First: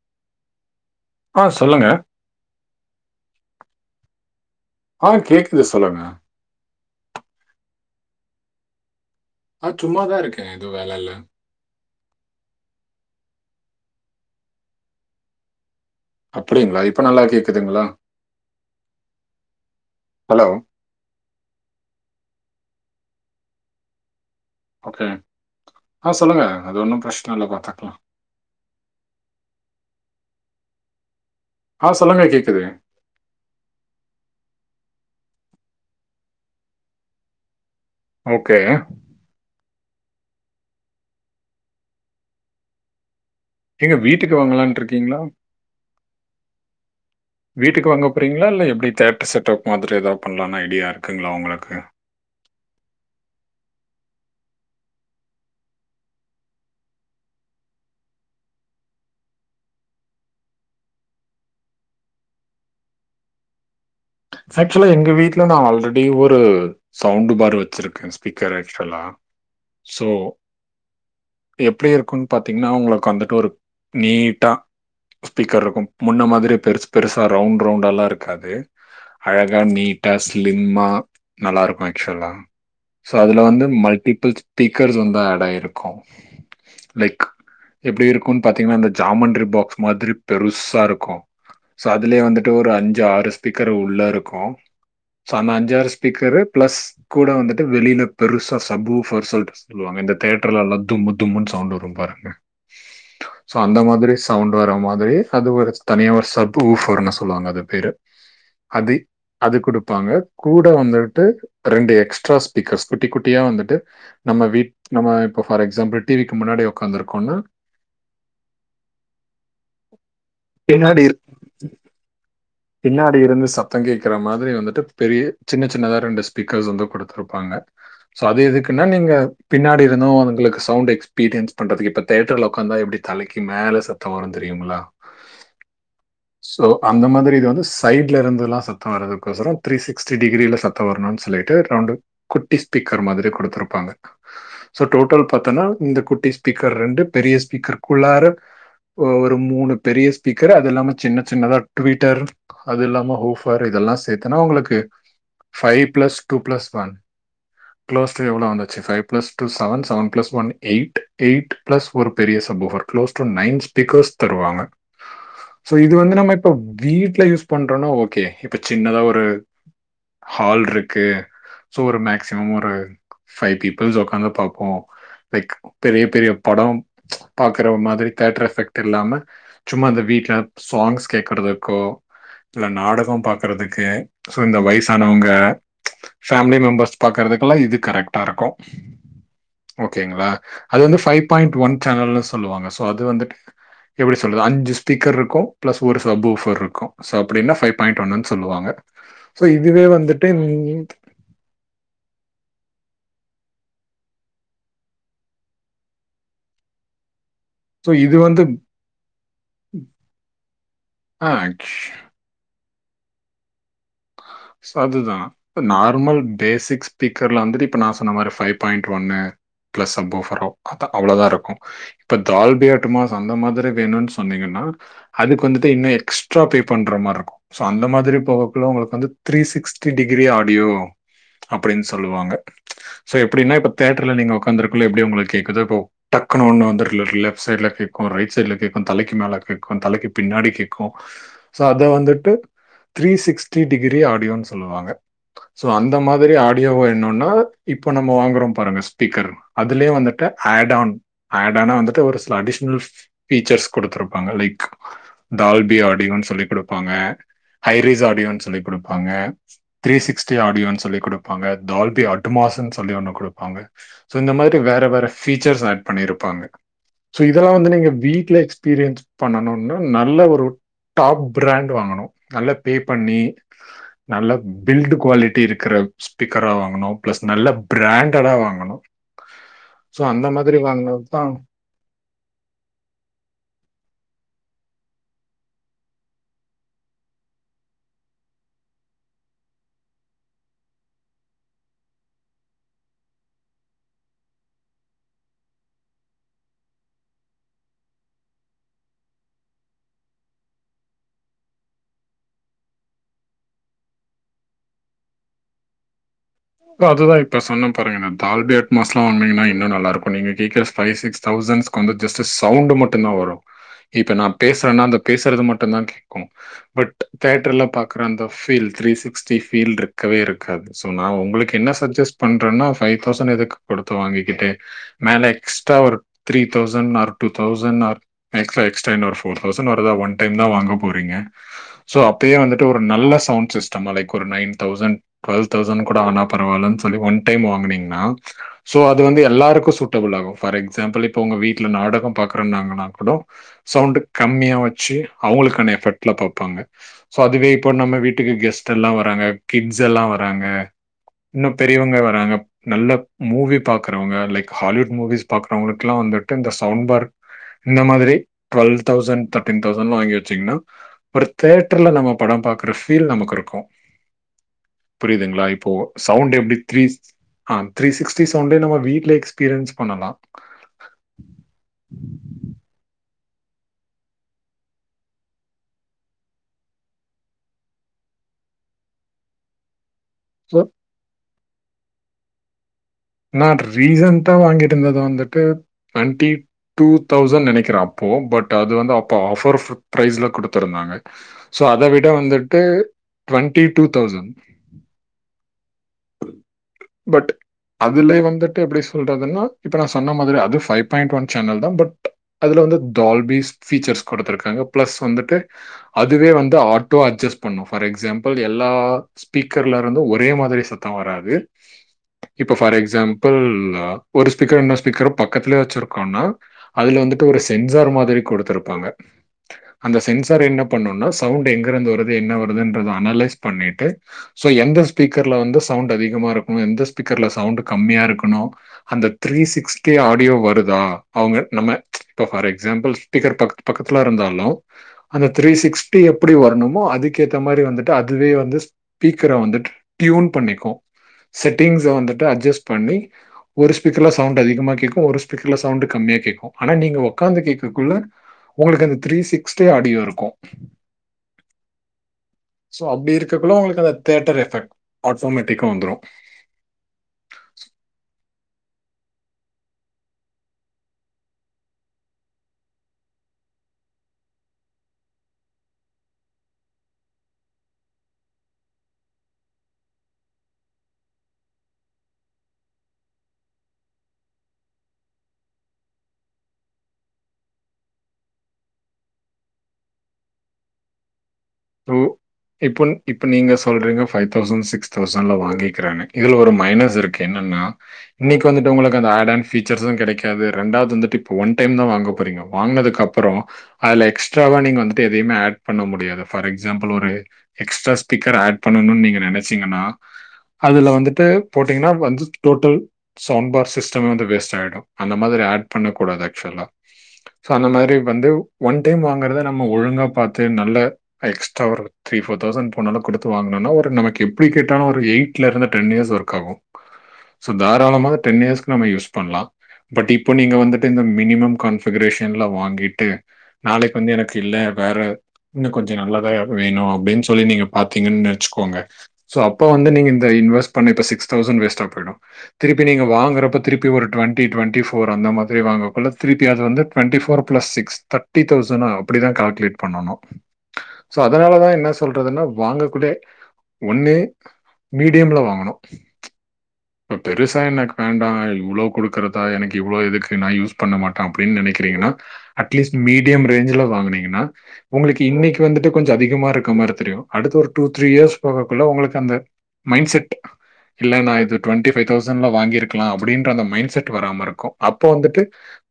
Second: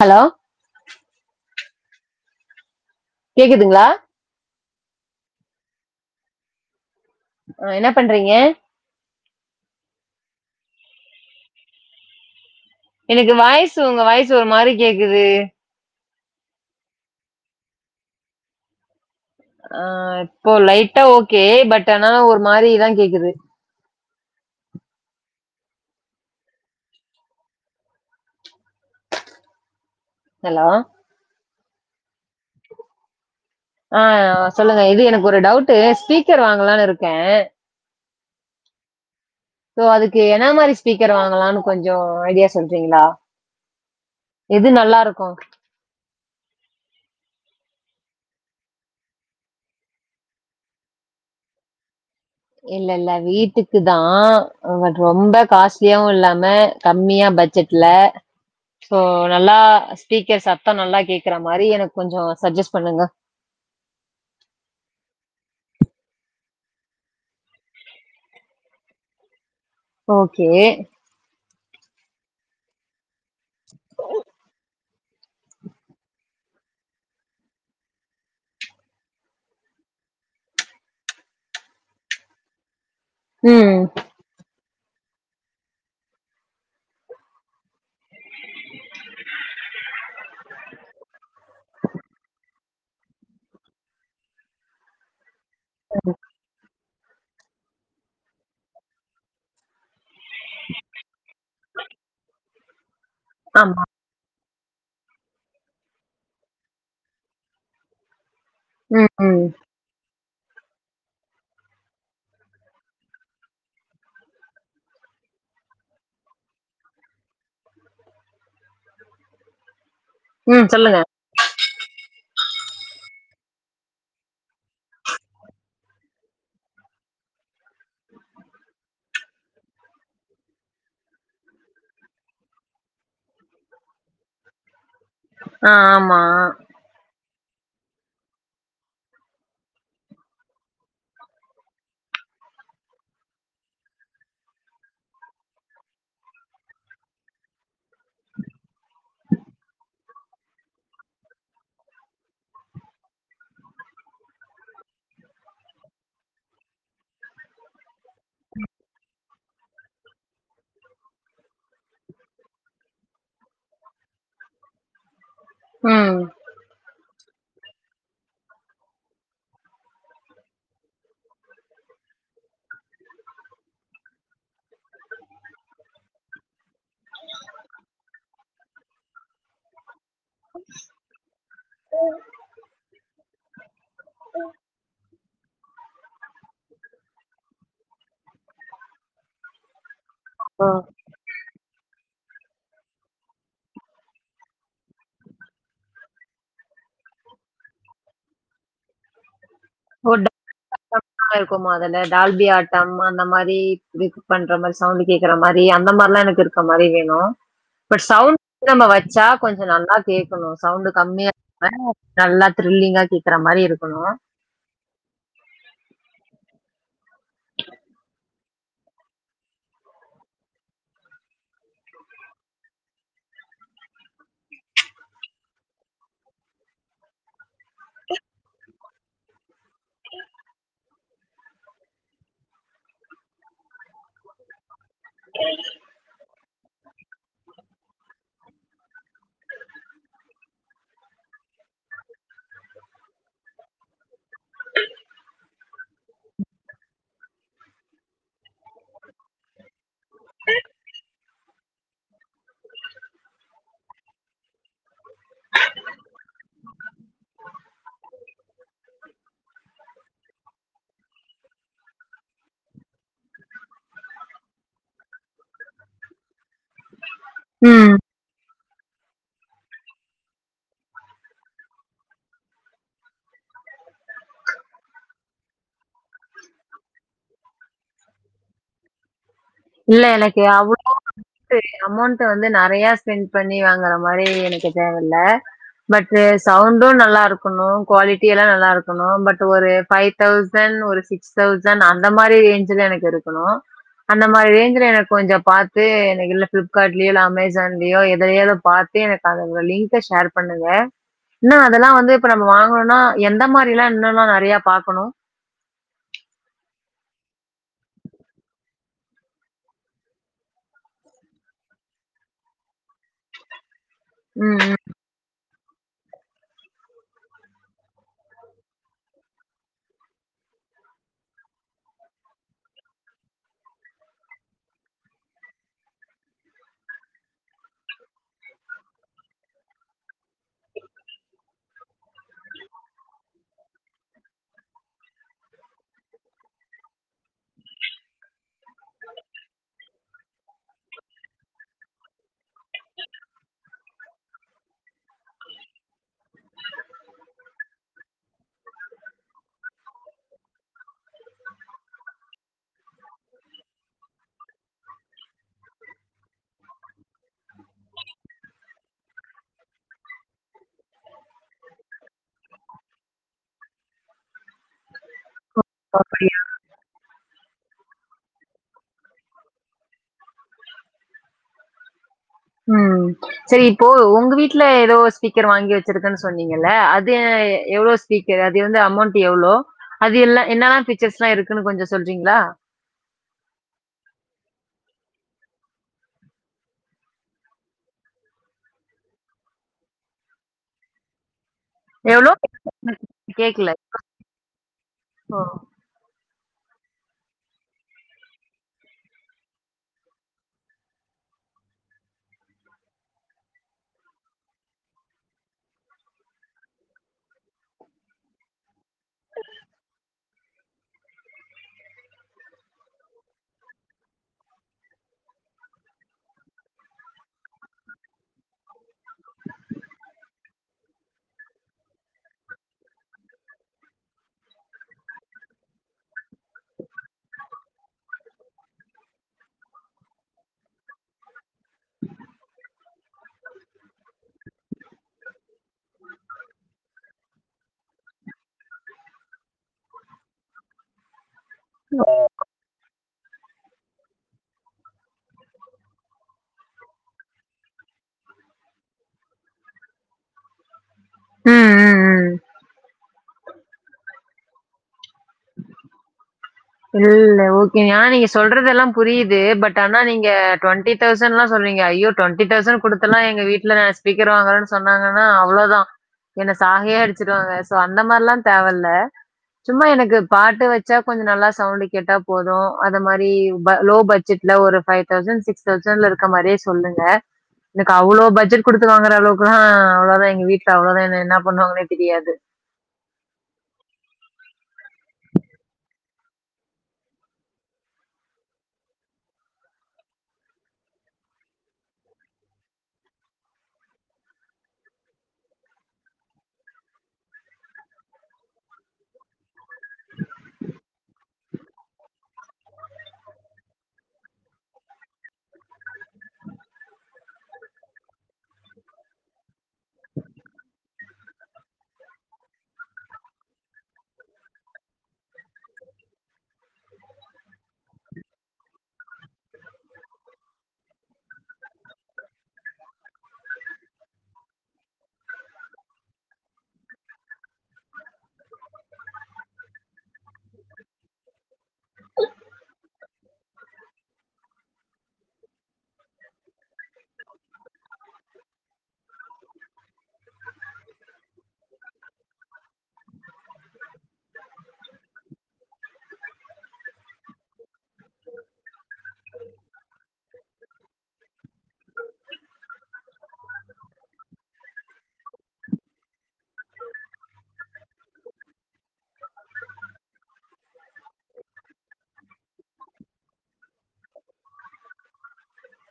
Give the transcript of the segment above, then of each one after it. Hello ஆ சொல்லுங்க கேக்குதுங்களா ஆ கேக்குது சொல்லுங்க என்ன பண்றீங்க ஆ சும்மாதா இருக்க எது வேல இல்ல எனக்கு வாய்சு உங்க வாய்சு ஒரு மாரி கேக்குது அப்பிடீங்களா இப்ப நல்லா கேக்குதுங்களா? ஆ ஹலோ. இப்போ லைட்டா ஓகே பட் ஆனா ஒரு மாரிதா கேக்குது ஓகே ஆ சொல்லுங்க அது ஒன்னு பிரச்சன இல்ல பாத்துக்கலா ஹலோ ஆ சொல்லுங்க கேக்குது ஆ சொல்லுங்க இது எனக்கு ஒரு டவுட்டு ஸ்பீக்கர் வாங்கலானு இருக்க ஓகே சோ அதுக்கு என்ன மாரி ஸ்பீக்கர் வாங்கலானு கொஞ்ச ஐடியா சொல்றீங்களா எங்க வீட்டுக்கு எது வாங்கலான்ட்டு நல்லா இருக்கீங்ளா இருக்கும் வீட்டுக்கு வாங்க போறீங்ளா இல்ல எப்டி தேட்டர் செட்டப் மாதிரி ஏதா பண்லான்னு ஐடியா இருக்குங்களா உங்களுக்கு இல்லல்ல வீட்டுக்குதா ஆ ரொம்ப காஸ்லியாவு இல்லாம கம்மியா பட் ட்ஜட்ல சோ நல்லா ஸ்பீக்கர் சத்தோ நல்லா கேக்கற மாரி எனக்கு கொஞ்சோ சட்ஜெஸ் பண்ணுங்க ஆக்சுவலா எங்க வீட்ல நா ஆல்ரெடி ஒரு சவுண்டு பாரு வச்சிருக்க ஸ்பீக்கர் ஆக்ச்சுவலா சோ ஓகே எப்டி இருக்குன்னு பாத்தீங்கன்னா உங்களுக்கு அந்த டோருக் நீட்டா ஸ்பீக்கர் இருக்கும் முன்ன மாதிரி பெருசு பெருசா ரவுண்ட் ரவுண்டால்லா இருக்காது அழகா நீட்டா ஸ்லிம்மா நல்லா இருக்கு ஆக்சுவலா சோ அதுல வந்து ம் மல்ட்டிபிள் ஸ்பீக்கர்ஸ் வந்து ஆட் ஆயிருக்கு லைக் எப்டி இருக்குன்னு பாத்தீங்கன்னா இந்த ஜாமண்ட்ரி பாக்ஸ் மாதிரி பெருசா இருக்கு சோ அதுலேயே வந்துட்டு ஒரு அஞ்சு ஆறு ஸ்பீக்கரு உள்ள இருக்கு சோ அந்த அஞ்சாறு ஸ்பீக்கரு ப்ளஸ் கூட வந்துட்டு வெளில பெருசா சப்பு ஊஃபர் சொல்ட்டு சொல்லுவாங்க இந்த தியேட்டர்லலா தும்தும்முன் சவுண்ட் வரும் பாருங்க சோ ஆமா அந்த மாதிரி சவுண்டு வர மாதிரி அது ஒரு தனியா ஒரு சப்பு ஊஃபர்ன்னு சொல்லுவாங்க அது பேரு அது ம், ம். அது குடுப்பாங்க கூட வந்துட்டு ரெண்டு எக்ஸ்ட்ரா ஸ்பீக்கர்ஸ் குட்டி குட்டியா வந்துட்டு நம்ம வீ்ட் நம்ம இப்போ ஃபார் எக்ஸாம்பிள் டிவிக்கு முன்னாடி உக்காருக்கோனா ம் சொல்லுங்க பின்னாடி பின்னாடி இருந்து சத்தோ கேக்கற மாதிரி வந்துட்டு பெரிய சின்ன சின்னதா ரெண்டு ஸ்பீக்கர்ஸ் வந்து குடுத்துருப்பாங்க ஸோ அது எதுக்குன்னா நீங்க பின்னாடி இருந்து உங்களுக்கு சவுண்ட் எக்ஸ்பீரியன்ஸ் பண்றதுக்கு இப்ப தேட்டர்ல உக்காந்தா எப்டி தலைக்கு மேல சத்தோ வரு தெரியுங்ளா ஆ ஆமா ஸோ அந்த மாதிரி வந்து சைட்ல இருந்துலா சத்தோ வரதுக்கொசரோ த்ரீ சிக்ஸ்டி டிகிரீல சத்த வரணுனு சொல்லிட்டு ரவுண்டு குட்டி ஸ்பீக்கர் மாதிரி குடுத்துருப்பாங்க சோ டோட்டல் பாத்தன்னா இந்த குட்டி ஸ்பீக்கர் ரெண்டு பெரிய ஸ்பீக்கர்க்குள்ளாற ஒ ஒரு மூணு பெரிய ஸ்பீக்கர் அது இல்லாம சின்ன சின்னதா ட்வீட்டர் அது இல்லாம ஊஃபர் இதெல்லா சேத்துனா உங்களுக்கு five plus two plus one close to எவ்ளோ வந்தாச்சு five plus two seven seven plus one eight eight plus ஒரு பெரிய சபோகர் க்ளோஸ் டு நைன் ஸ்பீக்கர்ஸ் தருவாங்க சோ இது வந்து ம். நம்ம இப்ப வீட்ல யூஸ் பண்றோனா ஓகே இப்ப சின்னதா ஒரு ஹால்ருக்கு சோ ஒரு மேக்சிமம் ஒரு ஃபை பீப்பிள்ஸ் உக்காந்து பாப்போ லைக் பெரிய பெரிய படம் ச் பாக்கற மாதிரி தேட்டர் எஃபெக்ட் இல்லாம சும்மா இந்த வீட்ல சாங்ஸ் கேக்குறதுக்கோ இல்ல நாடகோ பாக்றதுக்கு சோ இந்த வய்சானவங்க ஃபேமிலி மெம்பர்ஸ் பாக்கறதுக்கெல்லா இது கரெக்ட்டா இருக்கு ஓகேங்ளா ஓ! அது வந்து ஃபை பாயிண்ட் ஒன் சேனல்னு சொல்லுவாங்க சோ அது வந்துட்டு எப்டி சொல்றது அஞ்சு ஸ்பீக்கருக்கும் ப்ளஸ் ஒரு சப் வுஃபருக்கும் சோ அப்டின்னா ஃபை பாயிண்ட் ஒண்ணுன்னு சொல்லுவாங்க சோ இதுவே ஓ! வந்துட்டு நீங்க இருக்குமா அதுல டால்பியா ஆட்டம் அந்த மாரி விக் பண்ற மாரி சவுண்ட் கேக்குற மாரி அந்த மாரிலா எனக்கு இருக் க மாரி வேணு ஸோ பட் இது சவுண்ட் வந்து நம்ம வச்சா கொஞ்சோ நல்லா கேக்கணு சவுண்டு ஆ கம்மியா ஷ் நல்லா த்ரில்லிங்கா கேக்குற மாரி இருக்கணு சோ அதுதா நார்மல் பேசி்க்ஸ் ஸ்பீக்கர்ல வந்துட்டு இப்போ நா சொன்ன மாரி ஃபை பாயிண்ட் ஒண்ணு ப்ளஸ் சப் உஃப்ரோ அத் அவ்ளோதாருக்கு இப்ப டால்பி அட்மாஸ் அந்த மாதிரி வேணுனு சொன்னீங்கன்னா அதுக்கு வந்துட்டு இன்னு எக்ஸ்ட்ரா பே பண்றமாறிருக்கு சோ அந்த மாதிரி பவர்ஃபுல்லா உங்களுக்கு வந்து த்ரீ சிக்ஸ்டி டிகிரி ஆடியோ அப்டின்னு சொல்லுவாங்க சோ எப்டின்னா இப்ப தேட்டர்ல நீங்க ஒக் காந்துருக்கல எப்டி உங்களுக்கு கேக்குதோ இப்ப டக்கு ஒண்ணு வந்து லெ-லெஃப்ட் சைட்ல கேக்கு ரைட் சைட்ல கேக் தலக்கி மேல கேக்கு தலக்கி பின்னாடி கேக்கு சோ அத வந்துட்டு த்ரீ சிக்ஸ்டி டிகிரி ஆடியோன்னு சொல்லுவாங்க சோ அந்த மாதிரி ஆடியோ வேணுன்னா இப்ப நம்ம வாங்கறோ பாருங்க ஸ்பீக்கர் அதுலே வந்து க்க ஆட் ஆன் ஆட்டான்னா வந்துட்டு ஒரு சில அடிஷனல் ஃப்-பீச்சர்ஸ் கொடுத்துருப்பாங்க லைக் டால்பி ஆடியோன்னு சொல்லி் குடுப்பாங்க ஹைரிஸ் ஆடியோன்னு சொல்லி குடுப்பாங்க த்ரீ சிக்ஸ்டி ஆடியோன்னு சொல்லி குடுப்பாங்க டால்பி அட்மாஸ்னு சொல்லி ஒண்ணு குடுப்பாங்க இந்த மாரி வேற வேற ஃபீச்சர்ஸ் ஆட் பண்ணிருப்பாங்க சோ இதெல்லா வந்து நீங்க ம். வீட்ல எக்ஸ்பீரியன்ஸ் பண்ணணும்னு நல்ல ஒரு டாப் பிராண்ட் வாங்கணு நல்லா பே பண்ணி நல்ல பில்டு குவாலிட்டி இருக்குற ஸ்பீக்கரா வாங்கணு ப்ளஸ் நல்ல பிராண்டடா வாங்கணு சோ அந்த மாதிரி வாங்குனது தா ட்டூ அமௌண்ட் வந்து நெறையா ஸ்பெண்ட் பண்ணி வாங்கற மாரி எனக்கு தேவல்ல பட்டூ சவுண்டும் நல்லாருக்கணு குவாலிட்டி எல்லா நல்லாருக்கணு பட் ஒரு ஃபை தௌசண் ஒரு சிக்ஸ் தௌசண் அந்த மாரி ரேஞ்ல எனக்கு இருக்கணு அந்த மாரி ரேஞ்சுல எனக்கு கொஞ்சோ பாத்து எனக்கு இந்த ஃப்ளிப்கார்ட்லயோ இல்ல அமேசான்லயோ எதையலோ பாத்து எனக்கு அந்த லிங்க்க ஷேர் பண்ணுங்க இன்னு அதெல்லா வந்து இப்ப நம்ம வாங்கணுனா எந்த மாரிலா இன்னு நம்ம நெறைய பாக்கணு ஓ அதுதா இப்ப சொன்னே பாருங்க இந்த டால்பி அட்மாஸ்லா வாங்குனீங்கன்னா இன்னு நல்லாருக்கு நீங்க கேக்குற ஃபை சிக்ஸ் தௌசண்ஸ் அந்த ஜஸ்ட்டு சவுண்ட் மட்டு தா வரு இப்ப நா ம், பேசுறேன்னா அந்த பேசுறது மட்டு தா கேக்கு பட் தேட்டர்ல பாக்கற அந்த ஃபீல் த்ரீ சிக்ஸ்டி ஃபீல்ருக்கவே இருக்காது சோ நா உங்களுக் கு என்ன சஜஸ்ட் பண்றனா ஃபை தௌசண் எதுக்கு குடுத்து வாங்கிக்கிட்டு மேல எக்ஸ்ட்ரா ஒரு three thousand or two thousand or extra extra என்ன ஒரு ஃபோர் தௌசண் வருதா ஒன் டைம் தா வாங்க போறீங்க சோ அப்பயு வந்துட்டு ஒரு நல்ல சவுண்ட் சிஸ்டமா லைக் ஒரு நைன் தௌசண் டுவல் தௌசண் கூட ஆனா பரவால்லன்னு சொல்லி ஒன் டைம் வாங்னீங்கன்னா சோ அது வந்து எல்லாருக்கு சூட்டபிள் ஆகும் ஃபார் எக்ஸாம்பிள் இப்ப உங்க வீட்ல நாடகம் பாக்குற நாங்கன்னா கூடு சவுண்டு் கம்மியா வச்சு அவுங்களுக்கான எஃபெக்ட்ல பாப்பாங்க சோ அதுவே இப்போ நம்ம வீட்டுக்கு கெஸ்ட் எல்லாம் வராங்க கிட்ஸ் எல்லாம் வராங்க இன்னு பெரியவங்களே வராங்க நல்ல மூவி பாக்குறவங்க லைக் ஹாலிவுட் மூவிஸ் பாக்குறவங்களுக்கு எல்லாம் வந்துட்டு இந்த சவுண்ட்பார் இந்த மாதிரி டுவெல்வ் தௌசண்ட் தர்ட்டீன் தௌசண்ட்ல வாங்கி வச்சீங்கன்னா ஒரு தேட்டர்ல நம்ம படம் பாக்கற ஃபீல் நமக்கிருக்கு புரிதுங்களா இப்போ ம். சவுண்ட் எப்டி த்ரீஸ் ஆ த்ரீ சிக்ஸ்டி சவுண்டே நம்ம வீட்ல எக்ஸ்பீரியன்ஸ் பண்ணலா ம் சரி இப்போ உங்க வீட்ல ஏதோ ஒரு ஸ்பீக்கர் வாங்கி வச்சிருக்குன்னு சொன்னீங்கல்ல அது எவ்ளோ ஸ்பீக்கர் அது வந்து அமௌண்ட் எவ்ளோ அது எல்லா‌ சோ, என்னல்லா ஃபீச்சர்ஸ்ல்லா இருக்குன்னு கொஞ்சோ சொல்றீங்களா நான் ரீசென்ட்டா வாங்கிட்ருந்தது வந்துட்டு டுவென்ட்டி டூ தௌசண்ட் நனைக்கிற அப்போ பட் அது வந்து அப்போ ஆஃபர் ஃபுட் ப்ரைஸ்ல குடுத்துருந்தாங்க சோ அத விட எவ்ளோ? வந்துட்டு டுவெண்ட்டி டூ தௌசண்ட் ஒ பட் அதுலய வந்துட்டு எப்படி சொல்றதுன்னா இப்ப நா சொன்ன மாதிரிதா அது ஃபைவ் பாயிண்ட் ஒன் சேனல் தான் பட் அதுல வந்து டால்பீஸ் ஃபீச்சர்ஸ் குடுத்துருக்காங்க பிளஸ் வந்துட்டு அதுவே வந்து ஆட்டோ அட்ஜஸ்ட் பண்ணும் ஃபார் எக்ஸாம்பிள் எல்லா ஸ்பீக்கர்ல இருந்து ஒரே மாதிரி சத்தோ வராது இப்ப ஃபார் எக்ஸாம்பிள் ஒரு ஸ்பீக்கர் இன்னொரு ஸ்பீக்கரும் பக்கத்துலேயே வச்சிருக்கோன்னா அதுல வந்துட்டு ஒரு சென்சார் மாதிரி கொடுத்துருப்பாங்க அந்த சென்சார் என்ன பண்ணுன்னா சவுண்ட் எங்கிருந்து வருது என்ன வருதுன்ற அனலைஸ் பண்ணிட்டு சோ எந்த ஸ்பீக்கர்ல வந்து சவுண்ட் அதிகமா இருக்கணு எந்த ஸ்பீக்கர்ல சவுண்ட் கம்மியா இருக்கணு அந்த த்ரீ சிக்ஸ்டி ஆடியோ வருதா அவுங்க நம்ம இப்ப ஃபார் எக்ஸாம்பிள் ஸ்பீக்கர் பக்கத்பக்கத்துல இருந்தாலு அந்த த்ரீ சிக்ஸ்டி எப்படி வரணுமோ அதுக்கேத்த மாரி வந்துட்டு அதுவே வந்து ஸ்பீக்கர வந்துட்டு டியூன் பண்ணிக்கு செட்டிங்ஸ வந்துட்டு அட்ஜஸ்ட் பண்ணி ஒரு ஸ்பீக்கர்ல சவுண்டு அதிகமா கேக்கு ஒரு ஸ்பீக்கர்ல சவுண்டு கம்மியா கேக்கு ஆனா நீங்க ஒக்க்காந்து கேக்கக்குள்ள உங்களுக்கு அந்த த்ரீ சிக்ஸ்டே ஆடியோ இருக்கு ம், ம், ம். சோ அப்டி இருக்ககுள்ள உங்களுக்கு அந்த தேட்டர் எஃபெக்ட் ஃபோமேட்டிக்கு வந்துரு ம் ஓகேங்க ஆனா நீங்க சொல்றதெல்லாம் புரியுது பட் ஆனா நீங்க டுவெண்டி தௌசண்ட் எல்லா சொல்றீங்க அய்யோ டுவெண்ட்டி தௌசண்ட் குடுத்துலா எங்க வீட்ல ஸ்பீக்கர் வாங்குறன்னு சொன்னாங்கானா அவ்ளோதா என்ன சாகைய அடிச்சுருவாங்க சோ அந்த மாரில்லா தேவ இல்ல சும்மா எனக்கு பாட்டு வச்சா கொஞ்சோ நல்லா சவுண்ட் கேட்டா போது அது மாரி ப லோ பட்ஜெட்ல ஒரு பைவ் தௌசண்ட் சிக்ஸ் தௌசண்ட்ல்ல இருக்க மாரியே சொல்லுங்க எனக்கு அவ்ளோ பட்ஜெட் குடுத்து வாங்கற அளவுக்குலா அவ்ளதா எங்க வீட்ல அவ்ளதா என்ன என்ன பண்ணுவாங்கன்னே தெரியாது இப்ப இப்ப நீங்க சொல்றீங்க ஃபைவ் தௌசண் சிக்ஸ் தௌசண்ல வாங்கிக்கிறனு இதுல ஒரு மைனஸ் இருக்கு என்னன்னா இன்னைக்கு வந்துட்டு உங்களுக்கு அந்த அட் ஆண் ஃபீச்சர்சு கெடைக்காது ரெண்டாது வந்துட்டு இப்ப ஒன் டைம் தா வாங்க போறீங்க வாங்கனதுக்கு அப்பறோ அதுல எக்ஸ்ட்ராவா நீங்க வந்துட்டு எதயுமே அட் பண்ண முடியாது பார் எக்ஸம்பிள் ஒரு எக்ஸ்ட்ரா ஸ்பீக்கர் அட் பண்ணணுன் நீங்க நினைச் ச்சீங்கன்னா அதுல வந்துட்டு போட்டீங்கன்னா வந்து டோட்டல் சவுண்ட் பார் சிஸ்டமே வந்து வேஸ்ட் ஆய்டு அந்த மாதிரி அட் பண்ண கூடாது ஆக்சுவலா சோ அந்த மாரி வந்து ஒன் டைம் வாங்கறத நம்ம ஒழுங்கா பாத்து நல்ல எக்ஸ்ட்ரா வரு த்ரீ ஃபோர் தௌசண்ட் போனாலு குடுத்து வாங்கனுனா ஒரு நமக்கு எப்டி கேட்டாலு ஒரு எய்ட்ல இருந்து டென் இயர்ஸ் ஒர்க் ஆகு சோ தாராளமாக டென் இயர்ஸ்கு நம்ம யூஸ் பண்லா பட் இப்போ நீங்க வந்துட்டு இந்த மினிமம் கான்பிகரேஷன்ல வாங்கிட்டு நாளைக்கு வந்து எனக்கு இல்ல வேற கொஞ்சோ நல்லதா வேணு அப்டின்னு சொல்லி நீங்க பாத்தீங்கன் நென்ச்சுக்கோங்க சோ அப்ப வந்து நீங்க இந்த இன்வெஸ் பண்ண இப்ப சிக்ஸ் தௌசண் வேஸ்டா போய்டு திருப்பி நீங்க வாங்குறப்ப திருப்பி ஒரு டுவெண்டி டுவெண்டி போர் அந்த மாதிரி வாங்ககுள்ள திருப்பி அது வந்து twenty four plus six thirty தௌசண்ணா அப்டிதா கல்குலேட் பண்ணனு சோ அதனாலதா என்ன சொல்றதுன்னா வாங்க கூடே ஒன்னு மீடியம்ல வாங்கணு இப்ப பெருசா எனக்கு வேண்டா இவ்ளோ குடுக்குறதா எனக்கு இவ்ளோ எதுக்கு நா யூஸ் பண்ண மாட்ட அப்டின்னு நெனைக்கிறீங்கனா அட்லீஸ்ட் மீடியம் ரேஞ்ச்ல வாங்குனீங்கனா உங்ளுக்கு இன்னைக்கு வந்துட்டு கொஞ்சோ அதிகமா இருக்க மாரி தெரியு அடுத்து ஒரு டூ த்ரீ இயர்ஸ் போகக்குள்ள உங்களுக்கு அந்த மைண் செட் இல்லன்னா இது ட்வென்ட்டி பைவ் தௌசண்ல வாங்கிருக்கலா அப்டின்ற அந்த மைண்ட் செட் வராம இருக்கு அப்ப வந்துட்டு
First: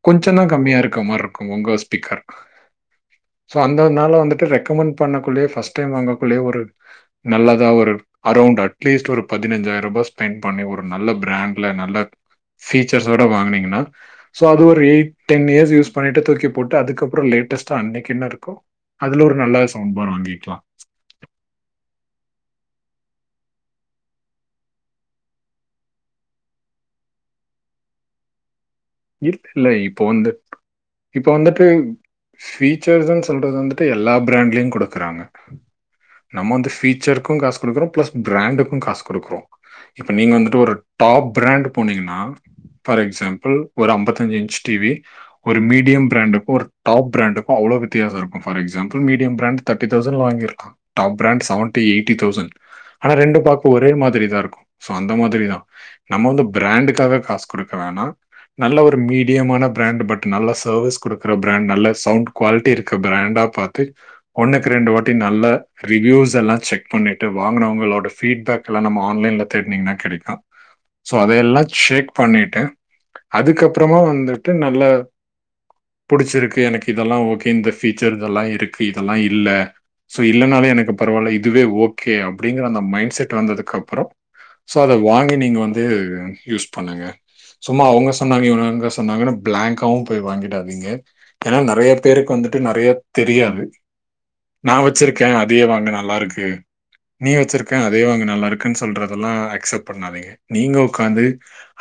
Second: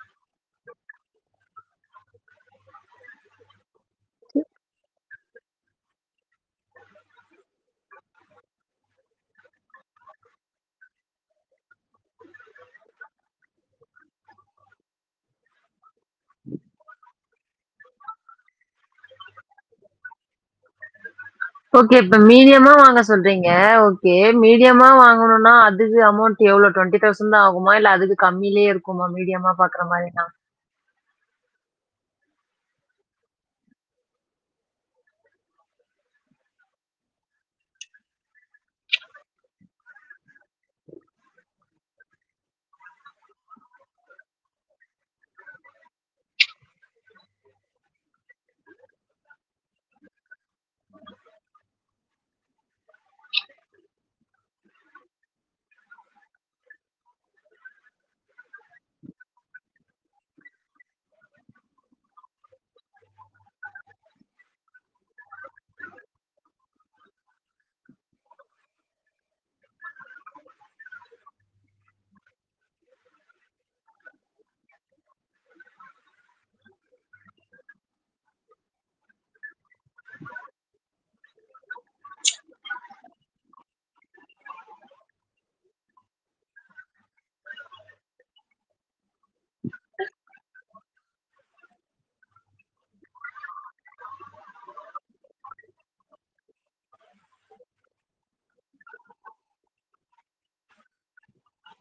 கொஞ்சந் தா கம்மியா இருக்க மாறி இருக்கு உங்க ஸ்பீக்கர் சோ அந்த இதுனால வந்துட்டு ரெக்கமெண்ட் பண்ணக்குள்ளயே ஃபஸ்ட் டைம் வாங்கக்குள்ளயே ஒரு நல்லதா ஒரு அரௌண்ட் அட்லீஸ்ட் ஒரு பதினஞ்சாயிரூபா ஸ்பெண்ட் பண்ணி ஒரு நல்ல பிரண்ட்ல நல்ல பீச்சர்ஸோட வாங்குனீங்னா சோ அது ஒரு எய்ட் டென் இயர்ஸ் யூஸ் பண்ணிட்டு தூக்கி போட்டு அதுக்கப்றோ லேட்டஸ்டா அன்னைக்கி என்ன இருக்கோ அதுல ஒரு நல்ல சவுண்ட் பார் வாங்கிக்கலா ஓகே இப்ப மீடியமா வாங்க சொல்றீங்க ஓகே மீடியமா வாங்கணுன்னா அதுக்கு அமௌண்ட் எவ்ளோ டொண்டி தௌசண்ட் தா ஆகுமா இல்ல அது கம்மிலே இருக் இருக்குல்ல இப்ப வந்து இப்ப வந்துட்டு ஃபீச்சர்ஸ்ன்னு சொல்றது வந்துட்டு எல்லா பிராண்ட்லயு குடுக்குறாங்க நம்ம அந்த பீச்சருக்கும் காசு குடுக்குறோ ப்ளஸ் பிராண்டுக்கு காசு குடுக்குறோ இப்ப நீங்க வந்துட்டு ஒரு டாப் பிரண்ட் போனீங்கன்னா ஃபார் எக்ஸம்பிள் ஒரு அம்பத்தஞ்சு இன்ச் டி வி ஒரு மீடியம் பிராண்டுக்கு ஒரு டாப் பிராண்டுக்கு அவ்ளோ வித்யாசோ இருக்கு ஃபார் எக்ஸாம்பிள் மீடியம் பிராண்ட் தட்டி தௌசண்ட்ல வாங்கிருக்கா top brand seventy eighty thousand ஆனா ரெண்டு பாக்க ஒரே மாதிரி தா இருக்கு சோ அந்த மாதிரிதா நம்ம வந்து ப்ரண்டுக்காக காசு குடுக்க வேணா நல்ல ஒரு மீடியமான பிரண்ட் பட் நல்ல சர்வீஸ் குடுக்கிற ப்ரண்ட் நல்ல சவ்ண்ட் குவாலிட்டி இருக்க ப்ரண்டா பாத்து ஒன்னுக்கு ரெண்டு வாட்டி நல்ல ரிவ்யூஸ் எல்லா செக் பண்ணிட்டு வாங்குனவங்களோட பீட்பேக் எல்லா நம்ம ஆன்லைன்ல தேடினீங்னா கெடைக்கு சோ அதையெல்லா செக் பண்ணிட்டு அதுக்கப்றமா வந்துட்டு நல்ல புடிச்சிருக்கு எனக்கு இதெல்லா ஓகே இந்த ஃபீச்சர் இதெல்லா இருக்கு இதெல்லா இல்ல சோ இல்லனாவே எனக்கு பரவால்ல இதுவே ஓகே அப்டிங்கற அந்த மைண்ட் செட் வந்ததுக்கு அப்பற சோ அத வாங்கி நீங்க வந்து யூஸ் பண்ணுங்க சும்மா அவங்க சொன்னாங்க இவங்க சொன்னாங்கன்னு பிளாங்காவு போய் வாங்கிடாதீங்க ஏன்னா நெறய பேருக்கு வந்துட்டு நெறய தெரியாது நான் வச்சிருக்கே அதையே வாங்கு நல்லாருக்கு நீ வச்சிருக்க அதே வாங்கு நல்லாருக்குன் சொல்றதெல்லா அக்செப்ட் பண்ணாதீங்க நீங்க உக்காந்து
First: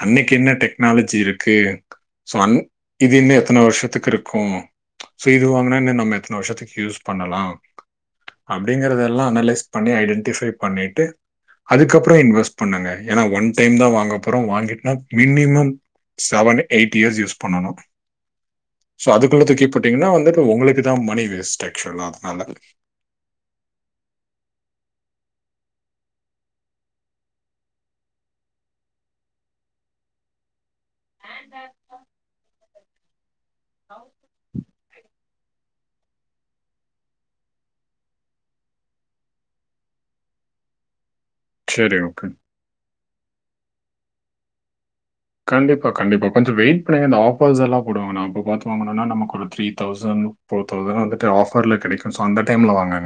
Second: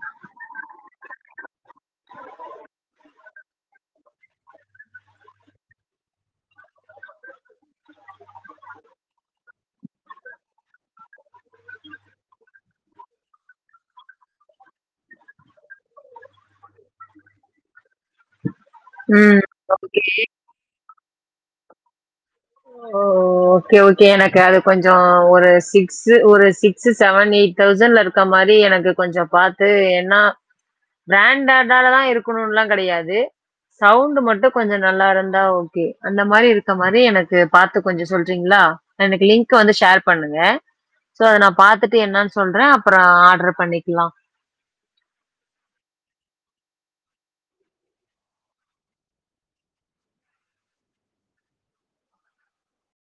அன்னைக்கு என்ன டெக்னாலஜி இருக் கு சோ அன் இது இன்னு எத்தன வருஷத்துக்கு இருக்கு சோ இது வாங்குனா இன்னு நம்ம எத்தன வருஷத்துக்கு யூஸ் பண்ணலா அப்படிங்கறத எல்லா அனலைஸ் பண்ணி ஐடென்டிஃபை பண்ணிட்டு அதுக்கப்பற இன்வெஸ்ட் பண்ணுங்க ஏன்னா ஒன் டைம் தா வாங்கப்போறோ வாங்கிட்டனா minimum seven eight years use பண்ணணு சோ ம். அதுக்குள்ள தூக்கி ஓகே. போட்டீங்கன்னா வந்து அப்போ உங்களுக்கு தான் மணி வேஸ்ட் ஆக்சுவலா அதனால ஓ! ஓகே ஓகே எனக்கு அது கொஞ்சோ ஒரு சிக்ஸ் ஒரு சிக்ஸ் செவன் எயிட் தௌசண்ட்ல இருக்க மாரி எனக்கு கொஞ்சோ பாத்து என்னா பிராண்டாதாலதா இருக்கணுனுலா கெடையாது சவுண்ட் மட்டு கொஞ்சோ நல்லா இருந்தா ஓகே அந்த மாரி இருக்க மாரி எனக்கு பாத்து கொஞ்சோ சொ சொல்றீங்ளா எனக்கு லிங்க் வந்து ஷேர் பண்ணுங்க சோ அத நா பாத்துட்டு சரி ஓகே என்னன் சொல்ற அப்பற ஆர்டர் பண்ணிக்லா கண்டிப்பா கண்டிப்பா கொஞ்சோ வெயிட் பண்ணுங்க இந்த ஆஃபர்ஸ் எல்லா போடுவாங்க நா அப்ப பாத்து வாங்குனோனா நமக்கு ஒரு த்ரீ தௌசண்ட் ஃபோர் தௌசன் வந்துட்டு ஆஃபர்ல கிடைக்கும் சோ அந்த டைம்ல வாங்குங்க